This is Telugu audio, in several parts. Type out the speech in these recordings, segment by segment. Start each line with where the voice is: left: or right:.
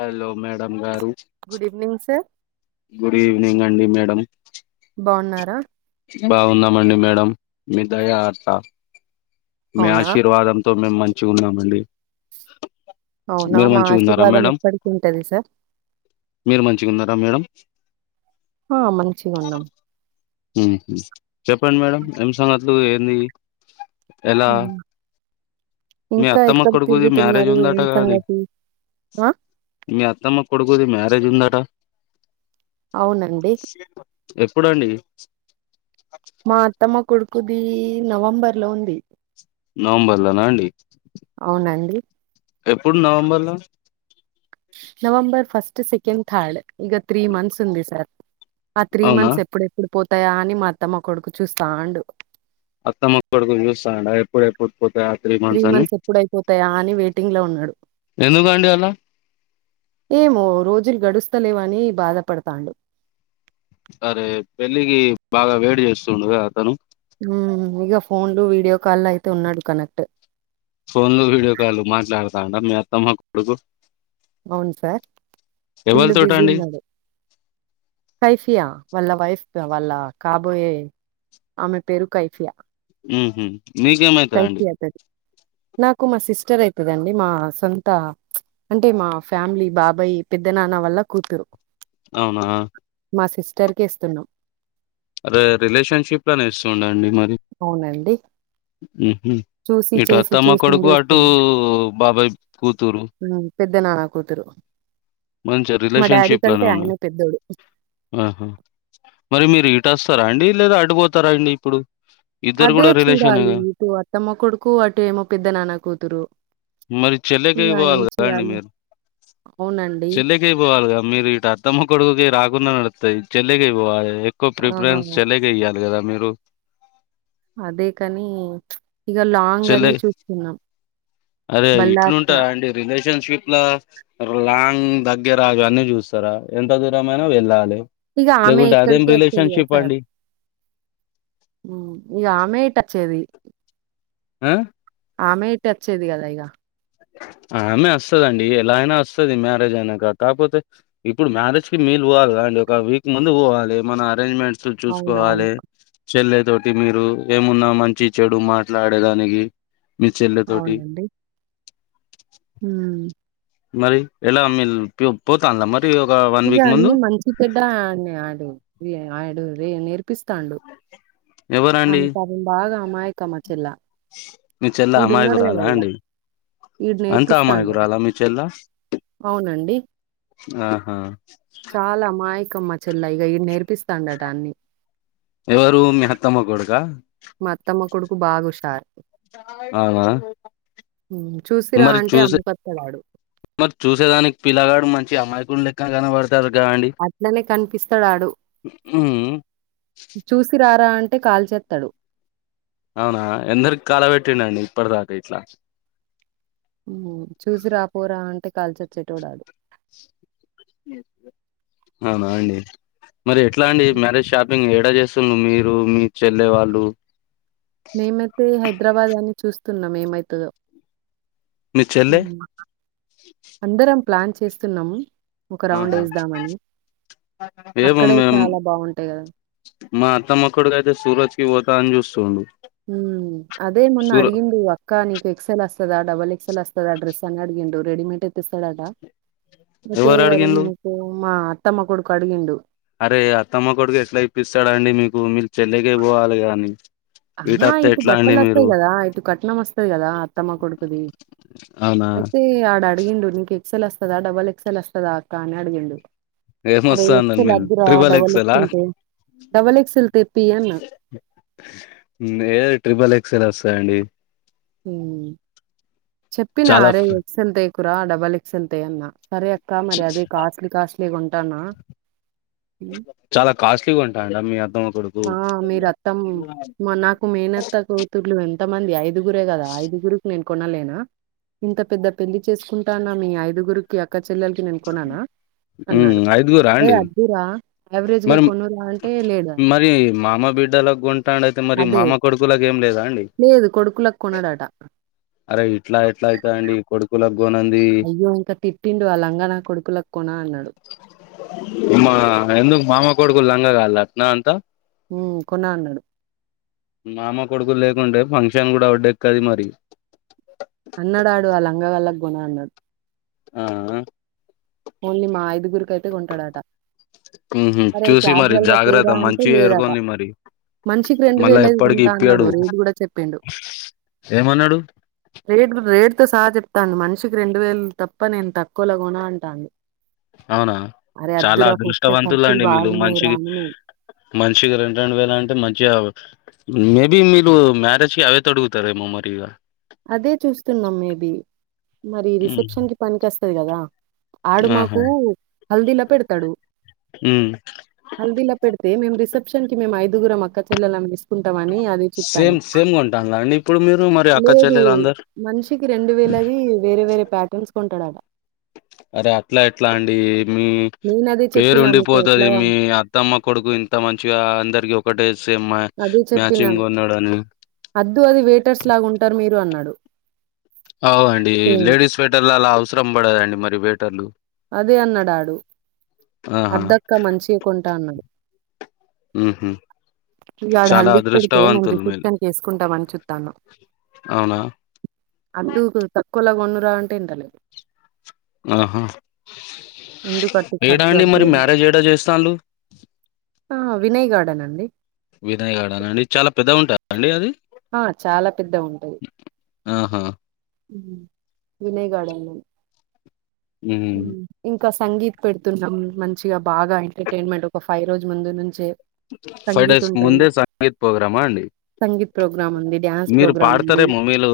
left: హలో మేడం గారు
right: good evening sir
left: good evening అండి మేడం
right: బా ఉన్నార
left: బాగున్నామండి మేడం మీ దయ ఆస మీ
right: అవునా
left: ఆశీర్వాదంతో మేము మంచిగ ఉన్నామండి
right: అవునా
left: మీరు
right: మా
left: మంచిగా ఉన్నారా
right: ఆశీర్వాదం
left: మేడం
right: ఎప్పటికి ఉంటది సార్
left: మీరు మంచిగ ఉన్నార మేడం
right: హ మంచిగా ఉన్నాం
left: ఉమ్ చెప్పండి మేడం ఎం సంగతులు ఏంది ఎలా
right: ఉమ్.
left: మీ
right: ఇంకా
left: అత్తమ్మ
right: ఎక్కడ
left: కొడుకుది మ్యారేజ్
right: తిరుగుతున్నారు ఏం
left: ఉందటగా అది
right: సంగతి ఆ
left: మీ అత్తమ్మ కొడుకుది మ్యారేజ్ ఉందట
right: అవునండి
left: ఎప్పుడు అండి
right: మా అత్తమ్మ కొడుకుది నవంబర్ లో ఉంది
left: నవంబర్ లనా అండి
right: అవునండి
left: ఎప్పుడు నవంబర్ లా
right: నవంబర్ ఫస్ట్ సెకెండ్ థర్డ్ ఇక త్రీ మంత్స్ ఉంది సార్ ఆ త్రీ
left: అవునా
right: మంత్స్ ఎప్పుడు ఎప్పుడు పోతాయా అని మా అత్తమ్మ కొడుకు చూస్తాండు
left: అత్తమ్మ కొడుకు చూస్తాండా ఎప్ ఎప్పుడు ఎప్పుడు పోతయా త్రీ మంత్స్ అని
right: ఎప్పుడైపోతాయా అని వెయిటింగ్ లో ఉన్నాడు
left: ఎందుకు అండి అలా
right: ఏమో రోజులు గడుస్తలేవని బాధపడతాండు
left: అరే పెళ్ళికి బాగా వేడి చేస్తుండుగా అతను
right: హూ ఇగ ఫోన్లు వీడియో కాల్ అయితే ఉన్నాడు కనెక్ట్
left: ఫోన్లు వీడియో కాల్ మాట్లాడుతండా మీ అత్తమ్మ కొడుకు
right: అవును సార్ ఫుల్లు
left: ఎవరితోట
right: బిజీ
left: అండి
right: ఉన్నడు కైఫియా వాళ్ళ వైఫ్ వాళ్ళ కాబోయే ఆమె పేరు కైఫియా
left: ఉహు మీకేమా
right: కైఫియా అయితది నాకు మా సిస్టర్ ఐతదండి మా సొంత అంటే మా ఫ్యామిలీ బాబాయ్ పెద్ద నాన్న వాళ్ళ కూతురు
left: అవునా
right: మా సిస్టర్ కే ఇస్తున్నాం
left: అరే రిలేషన్షిప్ లోనే ఇస్తుండ అండి మరి
right: అవునండి
left: ఉహు
right: చూసి
left: ఇటు
right: చేసి
left: అత్తమ్మ కొడుకు
right: చూసిందే
left: అటు
right: ఇస్తున్నాం.
left: బాబాయ్ కూతురు
right: పెద్ద నాన్న కూతురు
left: మంచి
right: మా డాడీ
left: రిలేషన్షిప్ లోనే
right: కంటే ఆయన
left: ఉన్నారు
right: పెద్దోడు
left: ఆహా మరి మీరు ఇటు వస్తారా అండి లేదా అటుపోతారా అండి ఇప్పుడు ఇద్దరు
right: అదే
left: కూడా
right: చూడాలి
left: రిలేషనేగా
right: ఇటు అత్తమ్మ కొడుకు అటు ఏమో పెద్ద నాన్న కూతురు
left: మరి
right: ఇగ
left: చెల్లకెయి
right: ఏం
left: పోవాలి కదా అండి
right: చేయాలి?
left: మీరు
right: అవునండి
left: యి పోవాలిగా మీరు ఇటు అత్తమ్మ కొడుకుకి రాకుండా నర్తది చెల్లకె పోవాలి క్కువ
right: ఆ!
left: ప్రిఫరెన్స్ చిల్లికె ఇయాలి కదా మీరు
right: అదే కాని ఇగ లా
left: చెల్లె అరే
right: బల్లార్స
left: ఇట్లుంటాదా అండి రిలేషన్షిప్ల లాంగ్ దగ్గర ఆగన్నీ చూస్తారా ఎంత దూరమైనా వెళ్ళాలి
right: ఇగ ఆమె
left: లేకుంటే అదేం
right: ఇక్కడికి వచ్చేది కదా
left: రిలేషన్షిప్ అండి
right: ఇగా ఆమె ఇటచ్చేది
left: ఆ
right: ఆమె ఇటు అచ్చేది కదా ఇగ
left: ఆమె వస్తదండి ఎలా అయినా వస్తది మ్యారేజ్ అయినంకా కాకపోతే ఇప్పుడు మ్యారేజ్కి మీరు పోవాలి కదా అండి ఒక వీక్ ముందు పోవాలి మన అరేంజ్మెంట్ చూ
right: అవునవును
left: చూసుకోవాలే చెల్లె తోటి మీరు ఏమున్నా మంచి చెడు మాట్లాడేదానికి మీ చెల్లె తోటి
right: ఉమ్
left: మరి ఎలా మీలు పోతన్లా మరి గా
right: ఇగ అన్ని మంచిచేడ్డ ఆడు ఆడు నేర్పిస్తాండు
left: ఎవరండి
right: ఆమె పాపం బాగా అమాయకం మచర్లా
left: మీ చెల్ల అమాయకురాలా అండి
right: ఈడు
left: అంత
right: నేర్పిస్తాండట
left: అమాయకురాల మీ చెల్ల
right: అవునండి
left: ఆహా
right: చాలా అమాయకం మా చెల్ల ఇగ ఇడు నేర్పిస్తాండట అన్ని
left: ఎవరు మీహత్తమ్మ కొడుక
right: మా అత్తమ్మ కొడుకు బాగా హుషారు
left: అవునా
right: చూసిరా
left: మరి
right: అంటే
left: చూసే
right: అమ్మకస్తడాడు
left: మరి చూసేదానికి పిల్లగాడు మంచి అమ్మాయికుని లెక్క కనపడు తర్ గండి
right: అట్లనే కనిపిస్తడాడు
left: మ్
right: చూసి రారా అంటే కాల్చస్తాడు
left: అవునా ఎందరికి కలబెట్టింఅండి ఇప్పటిదాకా ఇట్లా
right: చూసి రాపోరా అంటే కాల్చచ్చేటోడు ఆడు.
left: అవునా అండి మరి ఎట్లా అండి
right: హ్మ్.
left: మ్యారేజ్ షాపింగ్ ఏడా చేస్త మీరు మీ చెల్ల వాళ్ళు
right: మేమైతే హైదరాబాద్ అని చూస్తున్నాం ఏమైతదొ.
left: మీ చెల్లె
right: అందరం ప్లాన్ చేస్తున్నాము. ఒక రౌండ్
left: ఆహా
right: వేదామని
left: ఏమో
right: అక్కడే
left: మేం
right: చాలా బాగుంటాయి కదా.
left: మా అత్తమ్మకోడుకయితే సూరజ్ కి పోతా అని చూస్తుండు.
right: ఉమ్ అదే మొన్న
left: సూర
right: అడిగిండు అక్కా నీకు ఎక్సెల్ అస్తద డబల్ ఎక్ ఎక్సెల్ అస్తద డ్రెస్ అని అడిగిండు రెడిమేట్ తెస్తాడట అయితే
left: ఎవరు అడిగిండ్లు
right: మా అత్తమ్మ కొడుకు అడిగిండు
left: అరే అత్తమ్మ కొడుకు ఎట్లా ఇప్పిస్తాడండి మీకు మీ చెల్లక పోవాలి కానీ
right: ఆహా ఇటు బట్టలు వస్తాయి కదా ఇటు కట్నం వస్తది కదా అత్తమ్మ కొడుకుది.
left: అవునా
right: అయితే ఆడు అడిగిండు నీకు ఎక్సెల్ వస్తదా డబల్ ఎక్సల్ వస్తదా అక్క అని అడిగిండు అరే
left: ఏమొస్తుందండి
right: ఎక్సెల్
left: మీరు
right: అదురా
left: ట్రిబల్
right: డబల్ ఎక్స్
left: ఎక్సెలా
right: ఎల్ డబల్ ఎక్స్ ఎల్ తెపియి అన్న
left: ఏ ట్రిపుల్ ఎక్సల్ వస్తాయండి.
right: చెప్పిన
left: చాలా
right: అరే ఎక్సెల్ తేకురా డబల్ ఎక్సల్ తే అన్నా సరే కా మరి అదే కాస్ట్లీ కాస్ట్లీ కొంటానా
left: చాలా కాస్ట్లీ కొంటాండా మీ అత్తమ్మ కొడుకు
right: ఆ మీరు అత్తం మా నాకు మేనత్త కూతుర్లు ఎంతమంది. ఐదుగురే కదా ఐదుగురుకి నేను కొనలేనా ఇంత పెద్ద పెళ్లి చేసుకుంటా మీ ఐదుగురు. కి అక్క చెల్లెలకి నేను కొననా
left: మ్మ్
right: అన్నాడు
left: ఐదుగురా
right: ఏ
left: అండి
right: అద్ద్దూరా. యావరేజ్ గా
left: మరి
right: కొనుర అంటే లేదా.
left: మరి మామ బిడ్డలాకు కొంటాడు అయితే మరి
right: అదే
left: మామ కొడుకులాకి ఏం లేదా అండి.
right: లేదు కొడుకులకు కొనడట
left: అరే ఇట్లా ఎట్లా అయితదాండి. కొడుకులకు
right: అయ్యో ఇంకా తిట్టిండు అ లంగానా కొడుకులకు కోనా అన్నాడు.
left: అమ్మా ఎందుకు మామ కొడుకులు లాన్గగాల్త్నా అంత.
right: కొన అన్నాడు.
left: మామ కొడుకులు లేకుంటే ఫంక్షన్ కూడా ఒడ్డు ఎక్కది మరి
right: అన్నాడు ఆడు ఆ లంగ గళ్ళకు కోన అన్నాడు.
left: ఆ ఆ
right: ఓన్లీ మా ఐదుగురికైతే కొంటాడట
left: మ్ హు
right: "అరే!
left: చూసి మరి
right: క్యాజువల్‌గా తేరా"
left: జాగ్రత్త
right: అంటే
left: మంచియి
right: లేదట.
left: ఎరుకొండి మరి
right: మనిషికి
left: మళ్ళా ఎప్పటికి
right: కొంటా అన్నాడు.
left: ఇప్పియ్యడు
right: రేట్ గూడా చెప్పిండు.
left: ఏమన్నాడు
right: రేట్ రేటు తో సహా చెప్తాండు మనిషికి రెండు వేలు తప్ప నేను తక్కువలా కోన అంటండు
left: అవునా చాలా
right: ఫస్టే
left: అదృష్టవంతుల
right: ఖర్చులు
left: అండి మీలు మంచి
right: బాగున్నాయిరా అని మేం.
left: మంచిగా రెండు రెండు వేలు అంటే మంచిగా మేబి మీరు మ్యారేజ్ కి అవే తొడుగుతారెమో మరి ఇగ
right: అదే చూస్తున్నాం మేబి మరి
left: హ్మ్.
right: రిసెప్షన్ కి పనికోస్తది కదా ఆడు మాకు
left: ఆహా
right: హల్దీలా పెడుతాడు
left: హ్మ్.
right: హల్దీలో పెడితే మేము రిసెప్షన్ కి మేము ఐదుగురమక్క చెల్లలం వేసుకుంటమని అది చూత్తాన్నం.
left: సేమ్ సేమ్ కొంటాల్లా అండి ఇప్పుడు మీరు మర్
right: లేదు మనిషికి రెండు వేలది వేరే వేరే ప్యాటర్న్స్ కొంటాడట
left: అరే అట్లా ఎట్లా అండి మ్
right: నేను అదే
left: పేరు
right: చెప్పినా నీకు
left: ఉండిపోతది
right: ఎట్లా
left: మీ అ త్తమ్మ కొడుకు ఇంత మంచిగా అందరికి ఒకటే సేమ్ మ్యాచింగ్ కోన్నాడని
right: వద్దు అది వేటర్స్ లాగా ఉంటారు మీరు అన్నాడు
left: అవు అండి
right: సేమ్
left: లేడీస్ స్వేటర్లళ్ళ అవసరం పడదండి మరి వేటర్లు
right: అదే అన్నాడాడు
left: ఆహా
right: అద్దక్క మంచియే కొంట అన్నాడు
left: మ్ హూ
right: ఇగ ఆడు హల్దిీకి పెడితే మేము
left: మీరు
right: రిసెప్షన్కి వేసుకుంటమని చూతనం
left: అవునా
right: అద్దు కొద్దిగా తక్కువల కొనురా అంటే ఇంటలేడు
left: ఆహ
right: ఎందుకు అట్టి
left: ఏడా
right: ఖర్చు
left: అండి
right: అద్దు
left: మరి
right: అంటే
left: మ్యారేజ్ ఏడా చేస్తాళ్ళు
right: ఆ వినయ్ గార్డెన్ అండి
left: వినయ్ గడన్ అండి చాలా పెద్దగుంటద అండి అది
right: ఆ చాలా పెద్దగుంటది
left: ఆహా
right: మ్ వినయ్ గార్డన్లన్
left: మ్మ్
right: మ్ ఇంకా సంగీత్ పెడుతున్నాం మంచిగా బాగా ఎంటర్టైన్మెంట్ ఒక ఫైవ్ రోజు ముందు నుంచే
left: ఫైవ్
right: సంగీత్
left: డేస్
right: ఉంటది.
left: ముందే సంగీత్ ప్రోగ్రామా అండి
right: సంగీత్ ప్రోగ్రామ్ ఉంది డ్యాన్స్ ప్రోగ్రామ్ ఉంది.
left: ఆడతారేమో మీలు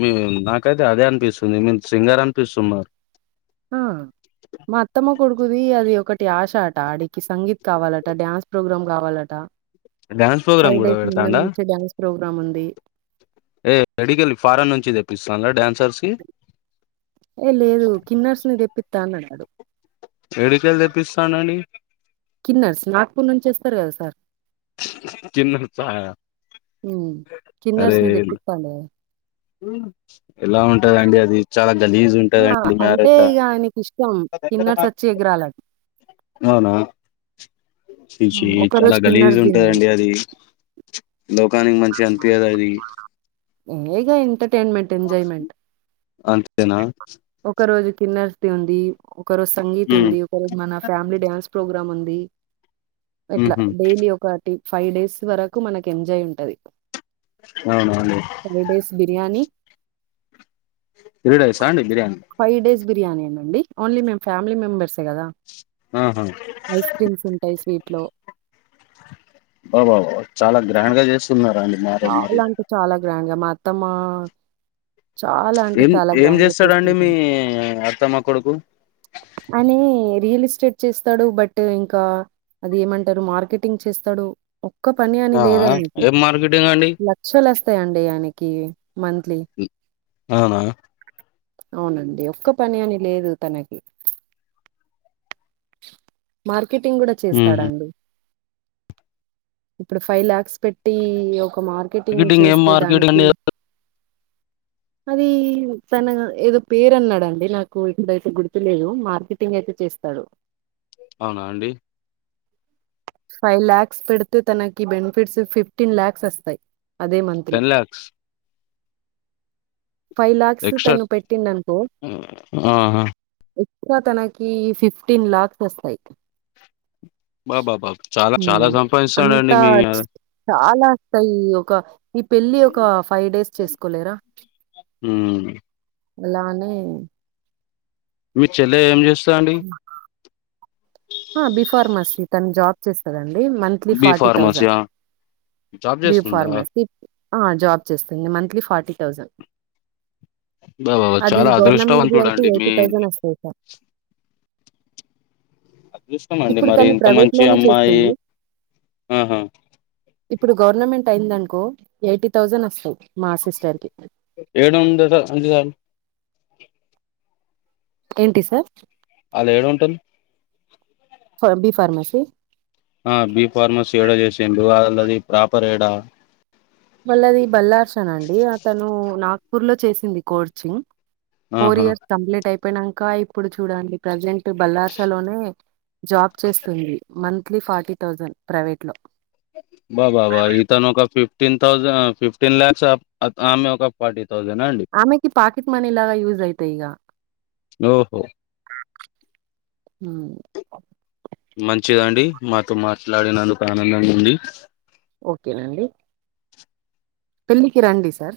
left: మీ నాకైతే అదే అనిపిస్తుంది మీర్ సింగర్ అనిపిస్తుంది నాక్
right: ఆ మా అత్తమ్మ కొడుకుది అది ఒకటి ఆశ అట ఆడికి సంగీత్ కావాలట డ్యాన్స్ ప్రోగ్రామ్ కావాలట
left: డ్యాన్స్ ప్రోగ్రామ్
right: ఫైవ్
left: కూడా
right: డేస్ ముందు
left: పెడతాండా
right: నుంచే డ్యాన్స్ ప్రోగ్రామ్ ఉంది
left: ఏ ఎడికెళ్ళి ఫారెన్ నుంచి తెప్పిస్తళ్ళ డ్యాన్సర్స్ కి
right: ఏ లేదు కిన్నర్స్ ని తెెప్పిత్తా అన్నాడు ఆడు
left: ఎడికెళ్ళి తెప్పిస్తాడండి
right: కిన్నారు నాగపూర్ నుంచి వస్తారు కదా సార్
left: కిన్నార్స్ అ
right: మ్ కిన్నర్స్ ను తెప్పితాండే
left: ఎలా ఉంటదండి అది చాలా గలీజ్
right: ఆ
left: ఉంటదండి
right: అంటే
left: మ్యారేజ్ లా
right: ఇగ ఆయనకు ఇష్టం కిన్నర్స్ వచ్చి ఎగరాలన్
left: అవునా చి చి
right: ఒక
left: చాలా
right: రోజు
left: గలీజ్
right: కిన్నర్స్ ది ఉంది.
left: ఉంటదండి అది లోకానికి మంచిగనిపియదు అది
right: ఏ ఇగా ఎంటర్టైన్మెంట్ ఎంజాయ్మెంట్
left: అంతేనా
right: ఒక రోజు కిన్నర్తి ఉంది ఒక రో సంగీత్
left: ఉమ్
right: ఉంది కెల్ మన ఫ్యామిలీ డ్యాన్స్ ప్రోగ్రామ్ ఉంది ఎట్లా
left: ఉహు
right: డైలీ ఒక్ క్వాటి ఫైవ్ డేస్ వరకు మనక్ ఎంజాయ్ ఉంటది
left: అవునాండి
right: ఫ్రై డేస్ బిర్యానీ
left: త్రీడేస్ ఆండి బిర్యానీ
right: ఫైవ్ డేస్ బిర్యానే నండి ఓన్లీ మేమ్ ఫ్యామిలీ మెంబర్సే గదా
left: ఆహ
right: ఐస్ క్రీమ్స్ ఉంటాయ్ స్వీట్ లో
left: బా బాబ చాలా గ్రాండ్ గా చేస్తున్న రాండి
right: చాల్ అంటే చాలా గ్రాండ్ గా మా అత్తమ్మా చాలా అంటే
left: ఏం
right: చాలా
left: ఏం
right: గ్రాండ్గా
left: చేస్తాడండి మీ
right: చేస్కుంటున్
left: అత్తమ్మ కొడుకు
right: అనీ రియల్ ఎస్టేట్ చేస్తాడు బట్ ఇంకా అది ఏమంటారు మార్కెటింగ్ చేస్తాడు ఒక్క పని అని
left: ఆ ఆ
right: లేదన్ కి
left: ఏం మార్కెటింగ్ అండి
right: లక్షల్ ఒస్తాయండి ఆయనకి మంత్లీ
left: ఆవునా
right: అవునండి ఒక్క పని అని లేదు తనకి మార్కెటింగ్ గూడా
left: ఉహు
right: చేస్తాడాండి ఇప్పుడు ఫైవ్ లాక్స్ పెట్టి ఒక మార్ కెటింగ్
left: మార్కెటింగ్ ఏం
right: చేస్తే
left: మార్కెటింగ్
right: దానికి
left: అండి
right: అది తన ఏదో పేరన్నాడండి నాకు ఇప్పుడైతే గుర్తు లేదు మార్కెటింగయితే చేస్తాడు
left: అవునా అండి
right: ఫైవ్ ల్యాక్స్ పెడితే తనకి బెనిఫిట్స్ ఫిఫ్టీన్ లాక్స్ ఒస్తాయ్ అదే మంత్ లో
left: ten lakhs
right: five lakhs
left: extra
right: తను పెట్టిండనుకో
left: ఆహా
right: ఎక్స్ట్రా తనకి ఫిఫ్టీన్ లాక్ తెస్తాయ్
left: బా బా బాబ్ చాలా చాలా సంపాదిస్తడండి మీ ఆద
right: చాలాస్తయ్య్ ఒక ఈ పెళ్ళి ఒక ఫైవ్ డేస్ చేసుకోలేరా
left: ఉమ్
right: ఎలానే
left: మీ చెల్లె ఏం జేస్తాన్
right: అ బి ఫార్మసీ తన జాబ్ చేస్తందండి మంత్ త్లీ
left: బి
right: ఫార్టీ థౌసన్
left: ఫార్మసీయా జాబ్
right: బి
left: చేస్తుందా
right: ఫార్మసి అ జాబ్ చేస్తుంది మంత్లీ ఫార్టీ థౌసండ్
left: అబ్బబ్బ
right: అది
left: చాలా
right: గవర్నమెంట్దిి అయితే
left: అదృష్టవంతుడండి మీ
right: ఎయిటీ థౌసండ్ ఒస్తాయిక
left: జూస్తామండి
right: ఇప్పుడు
left: మరి
right: తను
left: ఇంత
right: ప్రైవేట్
left: మంచి
right: లోనే
left: అమ్మాయి
right: చేస్తుంది
left: ఆహా
right: ఇప్పుడు గవర్నమెంట్ అయిందనుకో ఎయిటీ థౌజన్ ఒస్తయ్ మా సిస్టర్ కి
left: ఏడుందద అంటి దన్
right: ఏంటి సార్
left: ఆళ్ళేడుంటరు
right: ఫ బి ఫార్మసి
left: అ బీ ఫార్మసి ఏడ చేశిండు అ ఆళ్ళది ప్రాపర్ ఏడా
right: వళ్ళది బల్లార్సన్ అండి అతను నాగ్పూర్ లో చేసింది కోర్చు ఫోర్
left: ఆహా
right: ఇయర్స్ కంప్లీట్ అయిపోయినంక ఇప్పుడు చూడండి ప్రజెంట్ బల్లార్స లోనే జాబ్ చేస్తుంది మంత్లీ ఫార్టీ థౌజండ్ ప్రైవేట్ లో
left: బా బా బా ఇతను ఒక ఫిఫ్టీన్ థౌజండ్ ఫిఫ్టీన్ ల్యాక్స్ ఆమె ఒక ఫార్టీ థౌసన్ ఆ అండి
right: ఆమెకి పాకెట్ మనీ లాగా యూజ్ అయితాయి ఇంగ
left: ఓహో
right: మ్
left: మంచిదండి మాతో మాట్లాడినందుకు ఆనందంగా ఉంది.
right: ఓకెనండి పెళ్ళికి రాండి సార్